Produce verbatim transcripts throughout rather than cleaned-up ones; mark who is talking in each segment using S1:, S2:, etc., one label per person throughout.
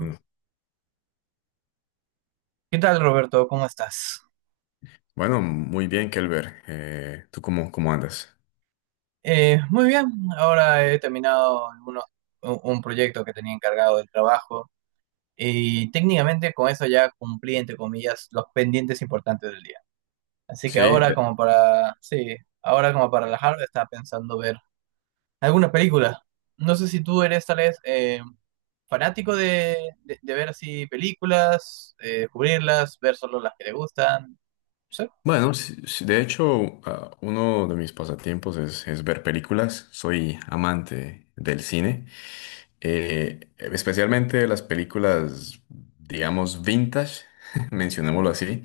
S1: Mm.
S2: ¿Qué tal, Roberto? ¿Cómo estás?
S1: Bueno, muy bien, Kelber. Eh, ¿tú cómo, cómo andas?
S2: Eh, muy bien, ahora he terminado algunos- un, un proyecto que tenía encargado del trabajo y técnicamente con eso ya cumplí, entre comillas, los pendientes importantes del día. Así que
S1: Sí,
S2: ahora
S1: de-
S2: como para, sí, ahora como para relajarme, estaba pensando ver alguna película. No sé si tú eres tal vez eh, fanático de, de- de ver así películas, eh, descubrirlas, ver solo las que te gustan.
S1: bueno, sí- sí, de hecho, ah, uno de mis pasatiempos es, es ver películas. Soy amante del cine. Eh, especialmente las películas, digamos, vintage, mencionémoslo así,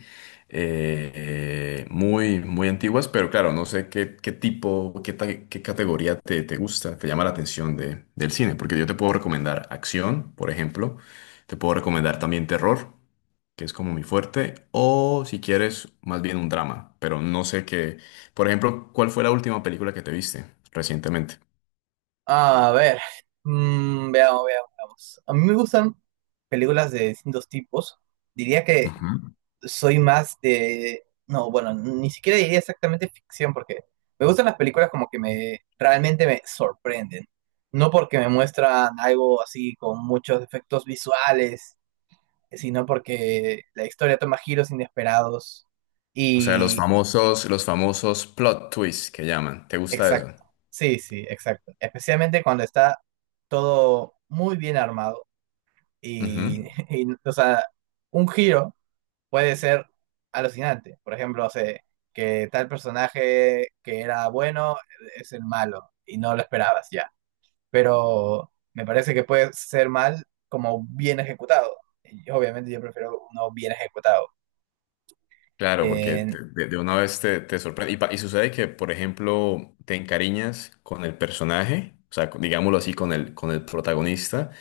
S1: eh, muy, muy antiguas, pero claro, no sé qué, qué tipo, qué, ta- qué categoría te, te gusta, te llama la atención de- del cine, porque yo te puedo recomendar acción, por ejemplo, te puedo recomendar también terror, que es como mi fuerte, o si quieres, más bien un drama, pero no sé qué, por ejemplo, ¿cuál fue la última película que te viste recientemente?
S2: A ver, mm, veamos, veamos, veamos. A mí me gustan películas de distintos tipos. Diría que soy más de. No, bueno, ni siquiera diría exactamente ficción porque me gustan las películas como que me realmente me sorprenden. No porque me muestran algo así con muchos efectos visuales, sino porque la historia toma giros inesperados
S1: O sea, los
S2: y.
S1: famosos, los famosos plot twists que llaman. ¿Te gusta eso?
S2: Exacto. Sí, sí, exacto. Especialmente cuando está todo muy bien armado.
S1: Ujú.
S2: Y, y, o sea, un giro puede ser alucinante. Por ejemplo, o sea, que tal personaje que era bueno es el malo y no lo esperabas ya. Pero me parece que puede ser mal como bien ejecutado. Y obviamente yo prefiero uno bien ejecutado.
S1: Claro, porque
S2: Eh,
S1: te- de, de una vez te, te sorprende. Y, pa- y sucede que, por ejemplo, te encariñas con el personaje, o sea, con- digámoslo así, con el, con el protagonista,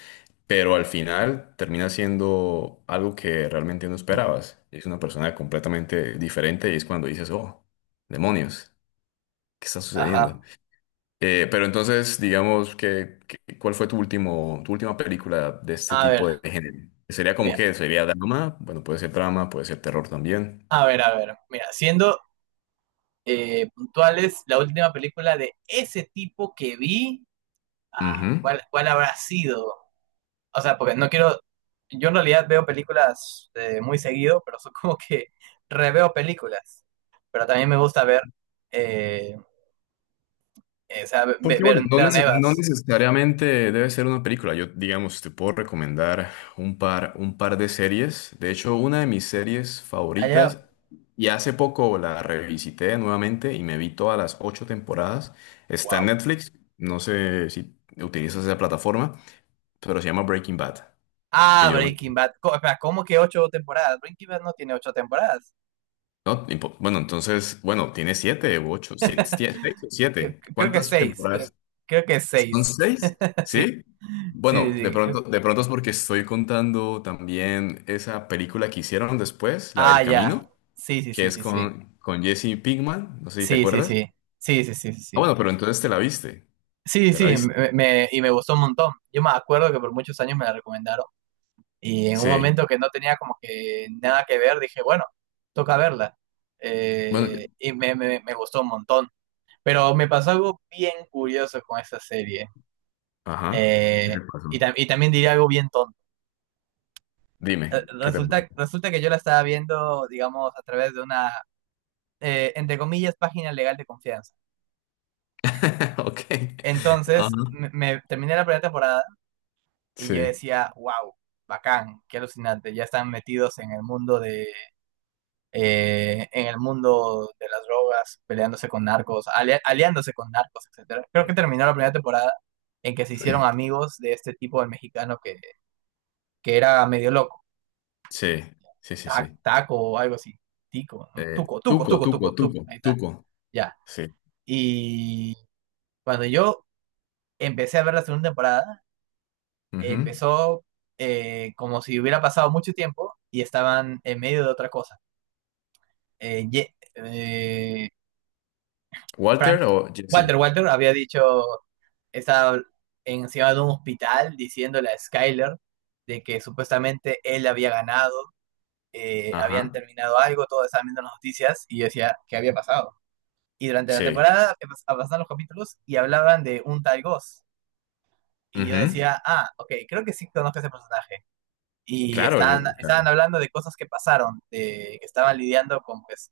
S1: pero al final termina siendo algo que realmente no esperabas. Es una persona completamente diferente y es cuando dices, oh, demonios, ¿qué está sucediendo?
S2: ajá.
S1: Eh, pero entonces, digamos que, que- ¿cuál fue tu último, tu última película de este
S2: A ver,
S1: tipo de género? ¿Sería como
S2: mira,
S1: qué? ¿Sería drama? Bueno, puede ser drama, puede ser terror también.
S2: a ver, a ver. Mira, siendo eh, puntuales, la última película de ese tipo que vi, ah,
S1: Ujú.
S2: ¿cuál, cuál habrá sido? O sea, porque no quiero, yo en realidad veo películas eh, muy seguido, pero son como que reveo películas. Pero también me gusta ver, eh, eh, o sea, ve- ve-
S1: Porque
S2: ver,
S1: bueno, no,
S2: ver
S1: neces- no
S2: nuevas.
S1: necesariamente debe ser una película. Yo, digamos, te puedo recomendar un par, un par de series. De hecho, una de mis series
S2: Allá,
S1: favoritas, y hace poco la revisité nuevamente y me vi todas las ocho temporadas. Está en
S2: wow.
S1: Netflix. No sé si utilizas esa plataforma, pero se llama Breaking Bad. Que
S2: Ah,
S1: yo,
S2: Breaking Bad. Co- espera, ¿cómo que ocho temporadas? Breaking Bad no tiene ocho temporadas.
S1: no, ni bueno, entonces, bueno, tiene siete u ocho, si- siete, seis o
S2: Cre-
S1: siete.
S2: Creo que
S1: ¿Cuántas
S2: seis, creo,
S1: temporadas?
S2: creo que
S1: ¿Son
S2: seis.
S1: seis?
S2: Sí,
S1: ¿Sí?
S2: sí, sí,
S1: Bueno, de
S2: sí. creo-
S1: pronto, de pronto es porque estoy contando también esa película que hicieron después, la
S2: Ah,
S1: del
S2: ya.
S1: Camino,
S2: Sí, sí,
S1: que
S2: sí,
S1: es
S2: sí, sí.
S1: con, con Jesse Pinkman, no sé si te
S2: Sí, sí,
S1: acuerdas.
S2: sí. Sí, sí, sí, sí.
S1: Ah,
S2: Sí.
S1: bueno, pero entonces te la viste,
S2: Sí,
S1: te la
S2: sí,
S1: viste.
S2: me, me- y me gustó un montón. Yo me acuerdo que por muchos años me la recomendaron y en un
S1: Sí.
S2: momento que no tenía como que nada que ver, dije, bueno, toca verla.
S1: Bueno,
S2: Eh, y me, me- me gustó un montón. Pero me pasó algo bien curioso con esa serie.
S1: ajá. ¿Qué
S2: Eh,
S1: te
S2: y,
S1: pasó?
S2: tam- y también diría algo bien tonto. Eh,
S1: Dime, ¿qué te pasó?
S2: Resulta, resulta que yo la estaba viendo, digamos, a través de una, eh, entre comillas, página legal de confianza.
S1: Ok. Ajá.
S2: Entonces, me, me- terminé la primera temporada. Y yo
S1: Sí,
S2: decía, wow, bacán, qué alucinante, ya están metidos en el mundo de, eh, en el mundo de las drogas, peleándose con narcos, ali- aliándose con narcos, etcétera. Creo que terminó la primera temporada en que se hicieron amigos de este tipo del mexicano que, que era medio loco.
S1: sí, sí, sí,
S2: Ta-
S1: sí.
S2: taco o algo así, tico,
S1: Eh,
S2: tuco, tuco,
S1: Tuco,
S2: tuco, tuco,
S1: Tuco,
S2: tuco,
S1: Tuco,
S2: ahí está,
S1: Tuco.
S2: ya.
S1: Sí.
S2: Y cuando yo empecé a ver la segunda temporada,
S1: Ujú.
S2: empezó eh, como si hubiera pasado mucho tiempo y estaban en medio de otra cosa eh, Ye- eh,
S1: Walter
S2: Frank,
S1: o Jesse.
S2: Walter, Walter había dicho, estaba encima de un hospital diciéndole a Skyler de que supuestamente él había ganado, eh, habían
S1: Ajá.
S2: terminado algo, todos estaban viendo las noticias y yo decía, ¿qué había pasado? Y durante la
S1: Sí.
S2: temporada empe- avanzaban los capítulos y hablaban de un tal Ghost. Y yo
S1: Ujú.
S2: decía, ah, ok, creo que sí conozco a ese personaje. Y
S1: Claro,
S2: estaban,
S1: yo, claro.
S2: estaban hablando de cosas que pasaron, de que estaban lidiando con pues,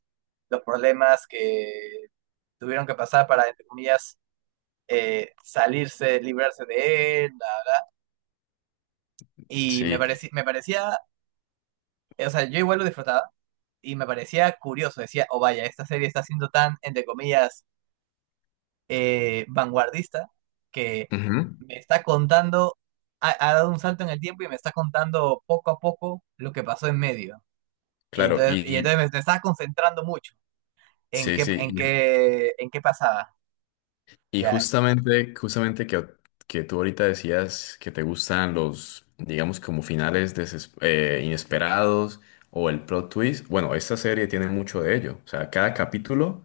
S2: los problemas que tuvieron que pasar para, entre comillas, eh, salirse, librarse de él. Y me,
S1: Sí.
S2: parecía me parecía, o sea, yo igual lo disfrutaba y me parecía curioso. Decía, oh vaya, esta serie está siendo tan, entre comillas, eh, vanguardista que
S1: Ujú.
S2: me está contando, ha, ha, dado un salto en el tiempo y me está contando poco a poco lo que pasó en medio. Y
S1: Claro. Y,
S2: entonces, y
S1: y-
S2: entonces me, me estaba concentrando mucho en
S1: sí,
S2: qué,
S1: sí.
S2: en
S1: Y,
S2: qué, en qué pasaba.
S1: y
S2: Ya,
S1: justamente, justamente que, que tú ahorita decías que te gustan los, digamos, como finales deses- eh, inesperados o el plot twist. Bueno, esta serie tiene mucho de ello. O sea, cada capítulo.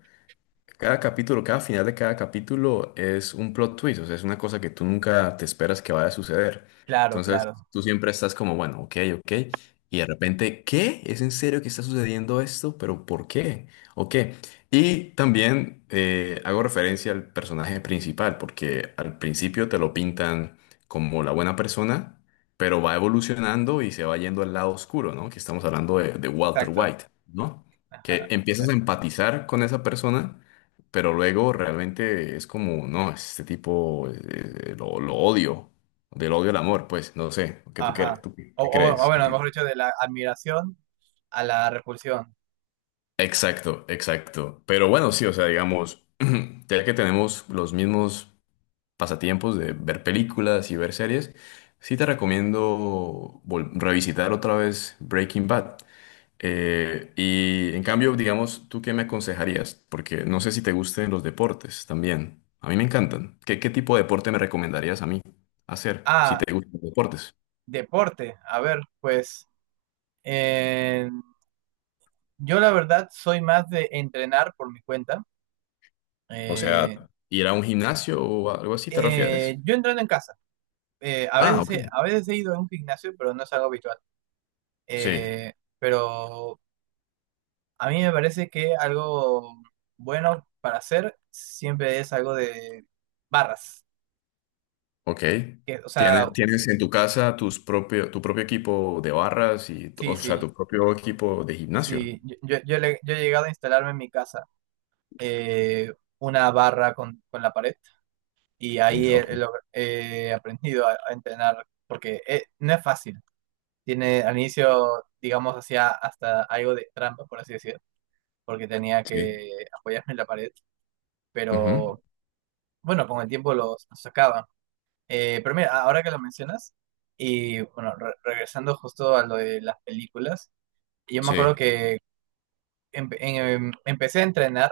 S1: Cada capítulo, cada final de cada capítulo es un plot twist, o sea, es una cosa que tú nunca te esperas que vaya a suceder.
S2: claro,
S1: Entonces,
S2: claro,
S1: tú siempre estás como, bueno, ok, ok, y de repente, ¿qué? ¿Es en serio que está sucediendo esto? ¿Pero por qué? ¿O qué? Y también eh, hago referencia al personaje principal, porque al principio te lo pintan como la buena persona, pero va evolucionando y se va yendo al lado oscuro, ¿no? Que estamos hablando de, de Walter
S2: exacto.
S1: White, ¿no? Que
S2: Ajá.
S1: empiezas a empatizar con esa persona, pero luego realmente es como, no, este tipo eh, eh, lo, lo odio, del odio al amor, pues, no sé, ¿qué tú, qué,
S2: Ajá.
S1: tú qué
S2: O, o- o
S1: crees? ¿Qué
S2: bueno, mejor
S1: pi-
S2: dicho, de la admiración a la repulsión.
S1: Exacto, exacto. Pero bueno, sí, o sea, digamos, ya que tenemos los mismos pasatiempos de ver películas y ver series, sí te recomiendo vol- revisitar otra vez Breaking Bad. Eh, y en cambio, digamos, ¿tú qué me aconsejarías? Porque no sé si te gusten los deportes también. A mí me encantan. ¿Qué, qué tipo de deporte me recomendarías a mí hacer si
S2: Ah,
S1: te gustan los deportes?
S2: deporte. A ver, pues eh, yo la verdad soy más de entrenar por mi cuenta.
S1: O sea,
S2: Eh,
S1: ¿ir a un gimnasio o algo así te
S2: eh,
S1: refieres?
S2: yo entreno en casa. Eh, a
S1: Ah,
S2: veces
S1: ok.
S2: he, a veces he ido a un gimnasio, pero no es algo habitual.
S1: Sí.
S2: Eh, pero a mí me parece que algo bueno para hacer siempre es algo de barras.
S1: Ok.
S2: Que, o sea,
S1: ¿Tienes, tienes en tu casa tus propio, tu propio equipo de barras y, tu-
S2: sí,
S1: o sea,
S2: sí.
S1: tu propio equipo de gimnasio?
S2: Sí, yo, yo, yo le- yo he llegado a instalarme en mi casa eh, una barra con, con la pared y
S1: En-
S2: ahí he,
S1: Ok.
S2: he log- he aprendido a, a entrenar porque eh, no es fácil. Tiene al inicio, digamos, hacía hasta algo de trampa, por así decirlo, porque tenía
S1: Sí.
S2: que apoyarme en la pared,
S1: Ujú.
S2: pero bueno, con el tiempo lo los sacaba. Eh, pero mira, ahora que lo mencionas, y bueno, re- regresando justo a lo de las películas, yo me acuerdo
S1: Sí.
S2: que empe- em- empecé a entrenar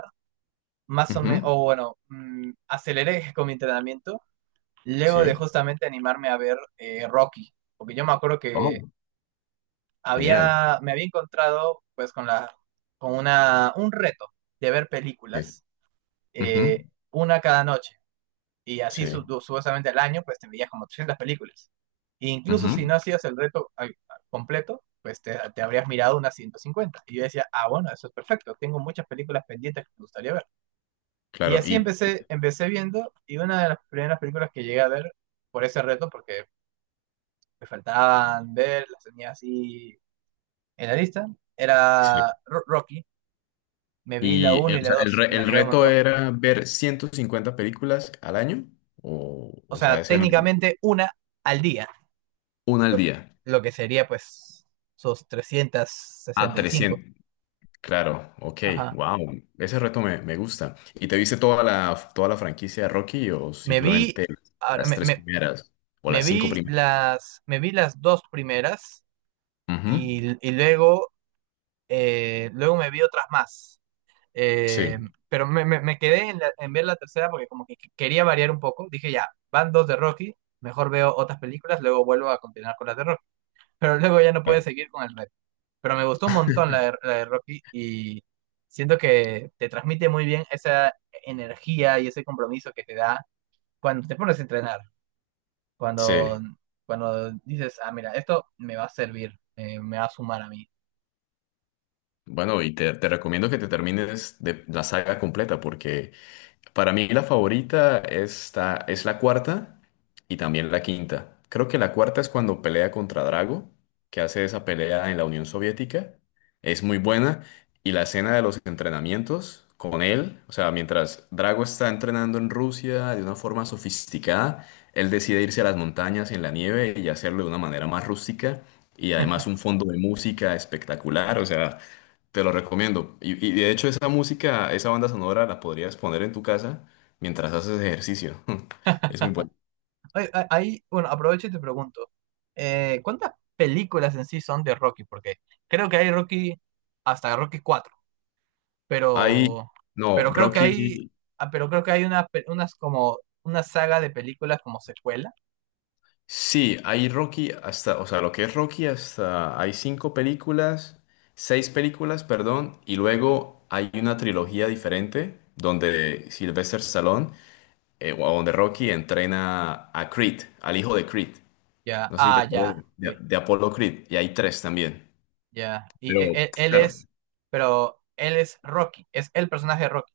S2: más o menos,
S1: Ujú.
S2: o bueno, mm, aceleré con mi entrenamiento luego de
S1: Sí.
S2: justamente animarme a ver eh, Rocky, porque yo me acuerdo que
S1: Oh, genial.
S2: había, me había encontrado pues con la, con una, un reto de ver
S1: Sí.
S2: películas,
S1: Ujú.
S2: eh, una cada noche, y así su-
S1: Sí.
S2: supuestamente al año pues te veías como trescientas películas. E incluso
S1: Ujú.
S2: si no hacías el reto al- completo, pues te, te habrías mirado unas ciento cincuenta. Y yo decía, ah, bueno, eso es perfecto, tengo muchas películas pendientes que me gustaría ver. Y
S1: Claro.
S2: así
S1: Y,
S2: empecé, empecé viendo, y una de las primeras películas que llegué a ver por ese reto, porque me faltaban ver, las tenía así en la lista,
S1: sí.
S2: era Ro- Rocky. Me vi la
S1: Y
S2: uno
S1: eh,
S2: y
S1: o
S2: la
S1: sea, el,
S2: dos y
S1: re-
S2: me
S1: el
S2: animé un
S1: reto
S2: montón.
S1: era ver ciento cincuenta películas al año, o,
S2: O
S1: o sea,
S2: sea,
S1: hacer
S2: técnicamente una al día,
S1: una al
S2: lo que,
S1: día.
S2: lo que sería pues sus trescientos
S1: A
S2: sesenta y cinco
S1: trescientos. Claro, ok,
S2: Ajá.
S1: wow, ese reto me, me gusta. ¿Y te viste toda la, toda la franquicia de Rocky o
S2: Me vi,
S1: simplemente
S2: ahora,
S1: las
S2: me,
S1: tres
S2: me-
S1: primeras o
S2: me
S1: las cinco
S2: vi
S1: primeras?
S2: las, me vi las dos primeras
S1: Ujú,
S2: y, y luego, eh, luego me vi otras más. Eh,
S1: sí,
S2: pero me, me- me quedé en, la- en ver la tercera porque como que qu- quería variar un poco. Dije, ya, van dos de Rocky, mejor veo otras películas, luego vuelvo a continuar con las de Rocky. Pero luego ya no pude
S1: claro,
S2: seguir con el reto. Pero me gustó un montón la de, la de Rocky y siento que te transmite muy bien esa energía y ese compromiso que te da cuando te pones a entrenar,
S1: sí.
S2: cuando, cuando dices, ah, mira, esto me va a servir, eh, me va a sumar a mí.
S1: Bueno, y te, te recomiendo que te termines de la saga completa, porque para mí la favorita esta, es la cuarta y también la quinta. Creo que la cuarta es cuando pelea contra Drago, que hace esa pelea en la Unión Soviética. Es muy buena. Y la escena de los entrenamientos con él, o sea, mientras Drago está entrenando en Rusia de una forma sofisticada, él decide irse a las montañas en la nieve y hacerlo de una manera más rústica. Y además un fondo de música espectacular, o sea, te lo recomiendo. Y, y de hecho esa música, esa banda sonora la podrías poner en tu casa mientras haces ejercicio. Es muy bueno.
S2: Ahí, ahí, bueno, aprovecho y te pregunto, eh, ¿cuántas películas en sí son de Rocky? Porque creo que hay Rocky hasta Rocky cuatro,
S1: Hay,
S2: pero,
S1: no,
S2: pero creo que hay,
S1: Rocky,
S2: ah, pero creo que hay una, pe- unas como una saga de películas como secuela.
S1: sí, hay Rocky hasta, o sea, lo que es Rocky hasta, hay cinco películas, seis películas, perdón, y luego hay una trilogía diferente donde Sylvester Stallone, eh, o donde Rocky entrena a Creed, al hijo de Creed.
S2: Ya,
S1: No sé si te
S2: ah,
S1: acuerdas
S2: ya,
S1: de,
S2: ok,
S1: de Apollo Creed, y hay tres también.
S2: ya. Y
S1: Pero,
S2: e- e- él,
S1: claro,
S2: es, pero él es Rocky, es el personaje de Rocky.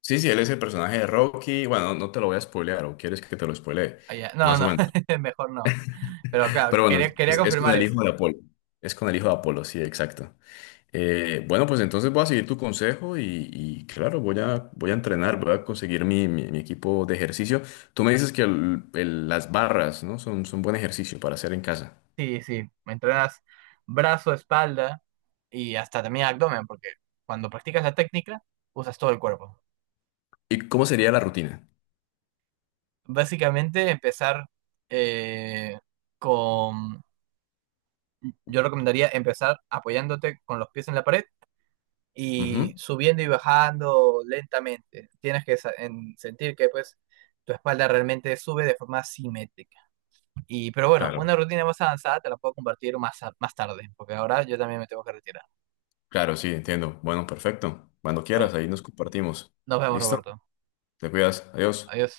S1: sí, sí, él es el personaje de Rocky. Bueno, no no te lo voy a spoilear, o quieres que te lo spoilee,
S2: Ah, ya. No,
S1: más o
S2: no,
S1: menos.
S2: mejor no. Pero claro,
S1: Pero bueno,
S2: quería, quería
S1: es, es con
S2: confirmar
S1: el
S2: eso.
S1: hijo de Apolo. Es con el hijo de Apolo, sí, exacto. Eh, bueno, pues entonces voy a seguir tu consejo y, y claro, voy a, voy a entrenar, voy a conseguir mi, mi- mi equipo de ejercicio. Tú me dices que el- el- las barras, ¿no? Son, son buen ejercicio para hacer en casa.
S2: Sí, sí, entrenas brazo, espalda y hasta también abdomen, porque cuando practicas la técnica usas todo el cuerpo.
S1: ¿Y cómo sería la rutina?
S2: Básicamente empezar eh, con, yo recomendaría empezar apoyándote con los pies en la pared
S1: Ujú,
S2: y subiendo y bajando lentamente. Tienes que sa- en- sentir que pues tu espalda realmente sube de forma simétrica. Y, pero bueno,
S1: claro,
S2: una rutina más avanzada te la puedo compartir más, a- más tarde, porque ahora yo también me tengo que retirar.
S1: claro, sí, entiendo. Bueno, perfecto. Cuando
S2: Ah,
S1: quieras, ahí nos compartimos.
S2: nos vemos,
S1: ¿Listo?
S2: Roberto.
S1: Te cuidas. Adiós.
S2: Adiós.